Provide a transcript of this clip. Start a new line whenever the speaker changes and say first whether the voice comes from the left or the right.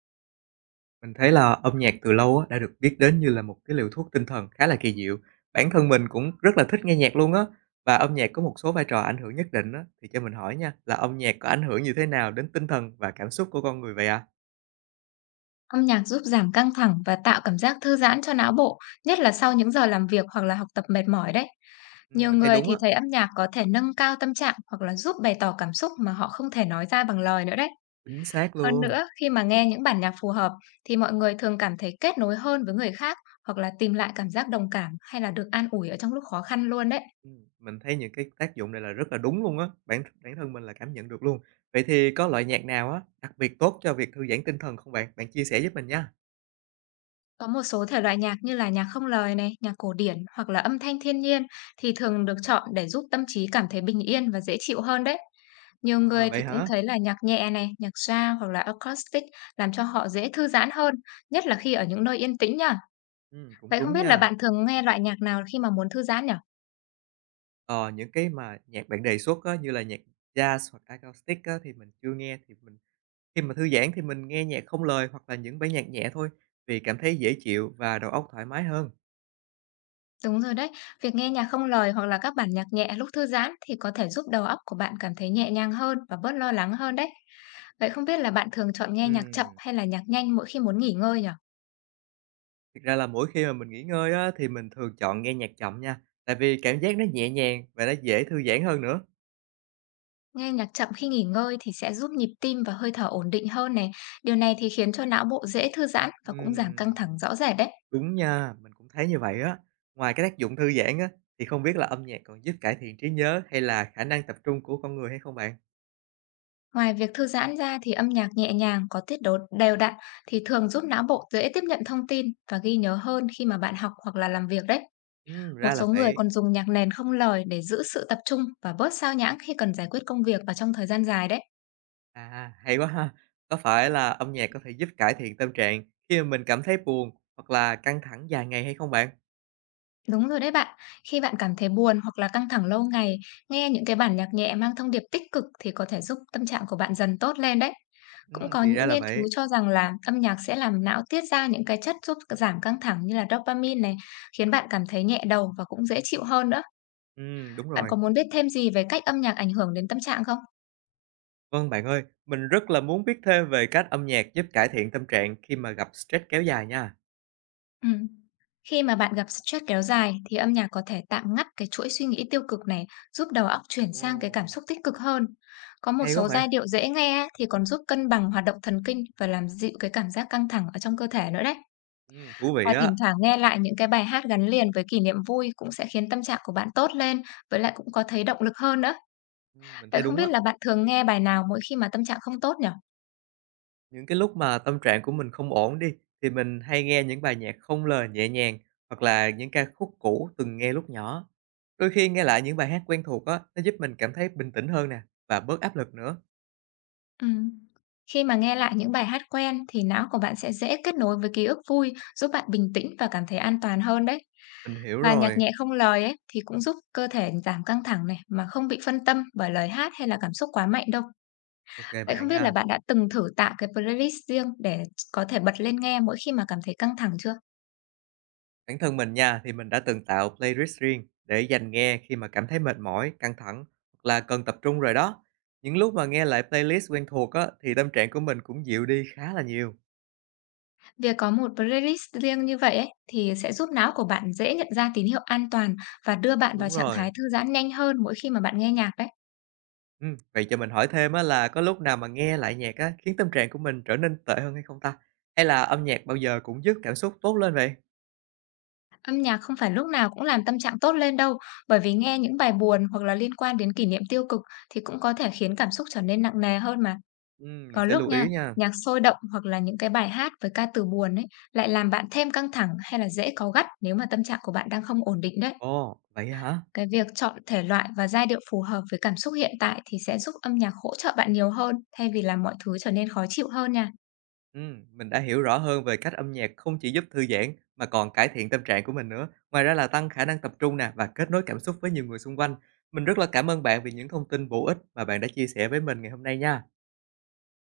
right: Mình thấy là âm nhạc từ lâu á, đã được biết đến như là một cái liều thuốc tinh thần khá là kỳ diệu. Bản thân mình cũng rất là thích nghe nhạc luôn á, và âm nhạc có một số vai trò ảnh hưởng nhất định á, thì cho mình hỏi nha, là âm nhạc có ảnh hưởng như thế nào đến tinh thần và cảm xúc của con người vậy ạ?
left: Âm nhạc giúp giảm căng thẳng và tạo cảm giác thư giãn cho não bộ, nhất là sau những giờ làm việc hoặc là học tập mệt mỏi đấy. Nhiều
right: Mình thấy
left: người
right: đúng
left: thì
right: á,
left: thấy âm nhạc có thể nâng cao tâm trạng hoặc là giúp bày tỏ cảm xúc mà họ không thể nói ra bằng lời nữa đấy.
right: chính xác
left: Hơn
right: luôn.
left: nữa, khi mà nghe những bản nhạc phù hợp thì mọi người thường cảm thấy kết nối hơn với người khác hoặc là tìm lại cảm giác đồng cảm hay là được an ủi ở trong lúc khó khăn luôn đấy.
right: Mình thấy những cái tác dụng này là rất là đúng luôn á, bản bản thân mình là cảm nhận được luôn. Vậy thì có loại nhạc nào á, đặc biệt tốt cho việc thư giãn tinh thần không bạn? Bạn chia sẻ giúp mình nha.
left: Có một số thể loại nhạc như là nhạc không lời này, nhạc cổ điển hoặc là âm thanh thiên nhiên thì thường được chọn để giúp tâm trí cảm thấy bình yên và dễ chịu hơn đấy. Nhiều
right: À,
left: người
right: vậy
left: thì cũng
right: hả?
left: thấy là nhạc nhẹ này, nhạc jazz hoặc là acoustic làm cho họ dễ thư giãn hơn, nhất là khi ở những nơi yên tĩnh nhá.
right: Cũng
left: Vậy không
right: đúng
left: biết là
right: nha.
left: bạn thường nghe loại nhạc nào khi mà muốn thư giãn nhỉ?
right: Ờ, những cái mà nhạc bạn đề xuất á, như là nhạc jazz hoặc acoustic á, thì mình chưa nghe, thì mình khi mà thư giãn thì mình nghe nhạc không lời hoặc là những bản nhạc nhẹ thôi, vì cảm thấy dễ chịu và đầu óc thoải mái hơn.
left: Đúng rồi đấy, việc nghe nhạc không lời hoặc là các bản nhạc nhẹ lúc thư giãn thì có thể giúp đầu óc của bạn cảm thấy nhẹ nhàng hơn và bớt lo lắng hơn đấy. Vậy không biết là bạn thường chọn nghe nhạc chậm
right: Ừm.
left: hay là nhạc nhanh mỗi khi muốn nghỉ ngơi nhỉ?
right: Thực ra là mỗi khi mà mình nghỉ ngơi á, thì mình thường chọn nghe nhạc chậm nha, tại vì cảm giác nó nhẹ nhàng và nó dễ thư giãn hơn nữa.
left: Nghe nhạc chậm khi nghỉ ngơi thì sẽ giúp nhịp tim và hơi thở ổn định hơn này. Điều này thì khiến cho não bộ dễ thư giãn và cũng giảm căng
right: Ừm.
left: thẳng rõ rệt đấy.
right: Đúng nha, mình cũng thấy như vậy á. Ngoài cái tác dụng thư giãn á, thì không biết là âm nhạc còn giúp cải thiện trí nhớ hay là khả năng tập trung của con người hay không bạn?
left: Ngoài việc thư giãn ra thì âm nhạc nhẹ nhàng có tiết độ đều đặn thì thường giúp não bộ dễ tiếp nhận thông tin và ghi nhớ hơn khi mà bạn học hoặc là làm việc đấy. Một
right: Ra là
left: số người
right: vậy.
left: còn dùng nhạc nền không lời để giữ sự tập trung và bớt sao nhãng khi cần giải quyết công việc và trong thời gian dài đấy.
right: À, hay quá ha! Có phải là âm nhạc có thể giúp cải thiện tâm trạng khi mà mình cảm thấy buồn hoặc là căng thẳng dài ngày hay không bạn?
left: Đúng rồi đấy bạn. Khi bạn cảm thấy buồn hoặc là căng thẳng lâu ngày, nghe những cái bản nhạc nhẹ mang thông điệp tích cực thì có thể giúp tâm trạng của bạn dần tốt lên đấy. Cũng có
right: Thì ra
left: những
right: là
left: nghiên cứu
right: vậy.
left: cho rằng là âm nhạc sẽ làm não tiết ra những cái chất giúp giảm căng thẳng như là dopamine này, khiến bạn cảm thấy nhẹ đầu và cũng dễ chịu hơn nữa.
right: Đúng
left: Bạn
right: rồi.
left: có muốn biết thêm gì về cách âm nhạc ảnh hưởng đến tâm trạng không?
right: Vâng, bạn ơi, mình rất là muốn biết thêm về cách âm nhạc giúp cải thiện tâm trạng khi mà gặp stress kéo dài nha.
left: Ừm. Khi mà bạn gặp stress kéo dài thì âm nhạc có thể tạm ngắt cái chuỗi suy nghĩ tiêu cực này, giúp đầu óc chuyển
right: Ồ,
left: sang cái cảm xúc tích cực hơn. Có một
right: hay quá
left: số
right: vậy!
left: giai điệu dễ nghe á, thì còn giúp cân bằng hoạt động thần kinh và làm dịu cái cảm giác căng thẳng ở trong cơ thể nữa đấy.
right: Thú vị
left: Và
right: á,
left: thỉnh thoảng nghe lại những cái bài hát gắn liền với kỷ niệm vui cũng sẽ khiến tâm trạng của bạn tốt lên, với lại cũng có thấy động lực hơn nữa.
right: mình
left: Vậy
right: thấy
left: không
right: đúng
left: biết
right: á.
left: là bạn thường nghe bài nào mỗi khi mà tâm trạng không tốt nhỉ?
right: Những cái lúc mà tâm trạng của mình không ổn đi, thì mình hay nghe những bài nhạc không lời nhẹ nhàng hoặc là những ca khúc cũ từng nghe lúc nhỏ. Đôi khi nghe lại những bài hát quen thuộc á, nó giúp mình cảm thấy bình tĩnh hơn nè và bớt áp lực nữa.
left: Ừm. Khi mà nghe lại những bài hát quen thì não của bạn sẽ dễ kết nối với ký ức vui, giúp bạn bình tĩnh và cảm thấy an toàn hơn đấy.
right: Mình hiểu
left: Và nhạc
right: rồi.
left: nhẹ không lời ấy thì cũng giúp cơ thể giảm căng thẳng này mà không bị phân tâm bởi lời hát hay là cảm xúc quá mạnh đâu.
right: Ok
left: Vậy
right: bạn
left: không biết là
right: nha.
left: bạn đã từng thử tạo cái playlist riêng để có thể bật lên nghe mỗi khi mà cảm thấy căng thẳng chưa?
right: Bản thân mình nha thì mình đã từng tạo playlist riêng để dành nghe khi mà cảm thấy mệt mỏi, căng thẳng hoặc là cần tập trung rồi đó. Những lúc mà nghe lại playlist quen thuộc á thì tâm trạng của mình cũng dịu đi khá là nhiều.
left: Việc có một playlist riêng như vậy ấy thì sẽ giúp não của bạn dễ nhận ra tín hiệu an toàn và đưa bạn vào
right: Đúng
left: trạng
right: rồi.
left: thái thư giãn nhanh hơn mỗi khi mà bạn nghe nhạc đấy.
right: Vậy cho mình hỏi thêm á là có lúc nào mà nghe lại nhạc á, khiến tâm trạng của mình trở nên tệ hơn hay không ta? Hay là âm nhạc bao giờ cũng giúp cảm xúc tốt lên vậy?
left: Âm nhạc không phải lúc nào cũng làm tâm trạng tốt lên đâu, bởi vì nghe những bài buồn hoặc là liên quan đến kỷ niệm tiêu cực thì cũng có thể khiến cảm xúc trở nên nặng nề hơn mà.
right: Mình
left: Có
right: sẽ
left: lúc
right: lưu
left: nha,
right: ý nha.
left: nhạc sôi động hoặc là những cái bài hát với ca từ buồn ấy lại làm bạn thêm căng thẳng hay là dễ cáu gắt nếu mà tâm trạng của bạn đang không ổn định đấy.
right: Ồ, vậy hả?
left: Cái việc chọn thể loại và giai điệu phù hợp với cảm xúc hiện tại thì sẽ giúp âm nhạc hỗ trợ bạn nhiều hơn thay vì làm mọi thứ trở nên khó chịu hơn nha.
right: Mình đã hiểu rõ hơn về cách âm nhạc không chỉ giúp thư giãn mà còn cải thiện tâm trạng của mình nữa. Ngoài ra là tăng khả năng tập trung nè và kết nối cảm xúc với nhiều người xung quanh. Mình rất là cảm ơn bạn vì những thông tin bổ ích mà bạn đã chia sẻ với mình ngày hôm nay nha.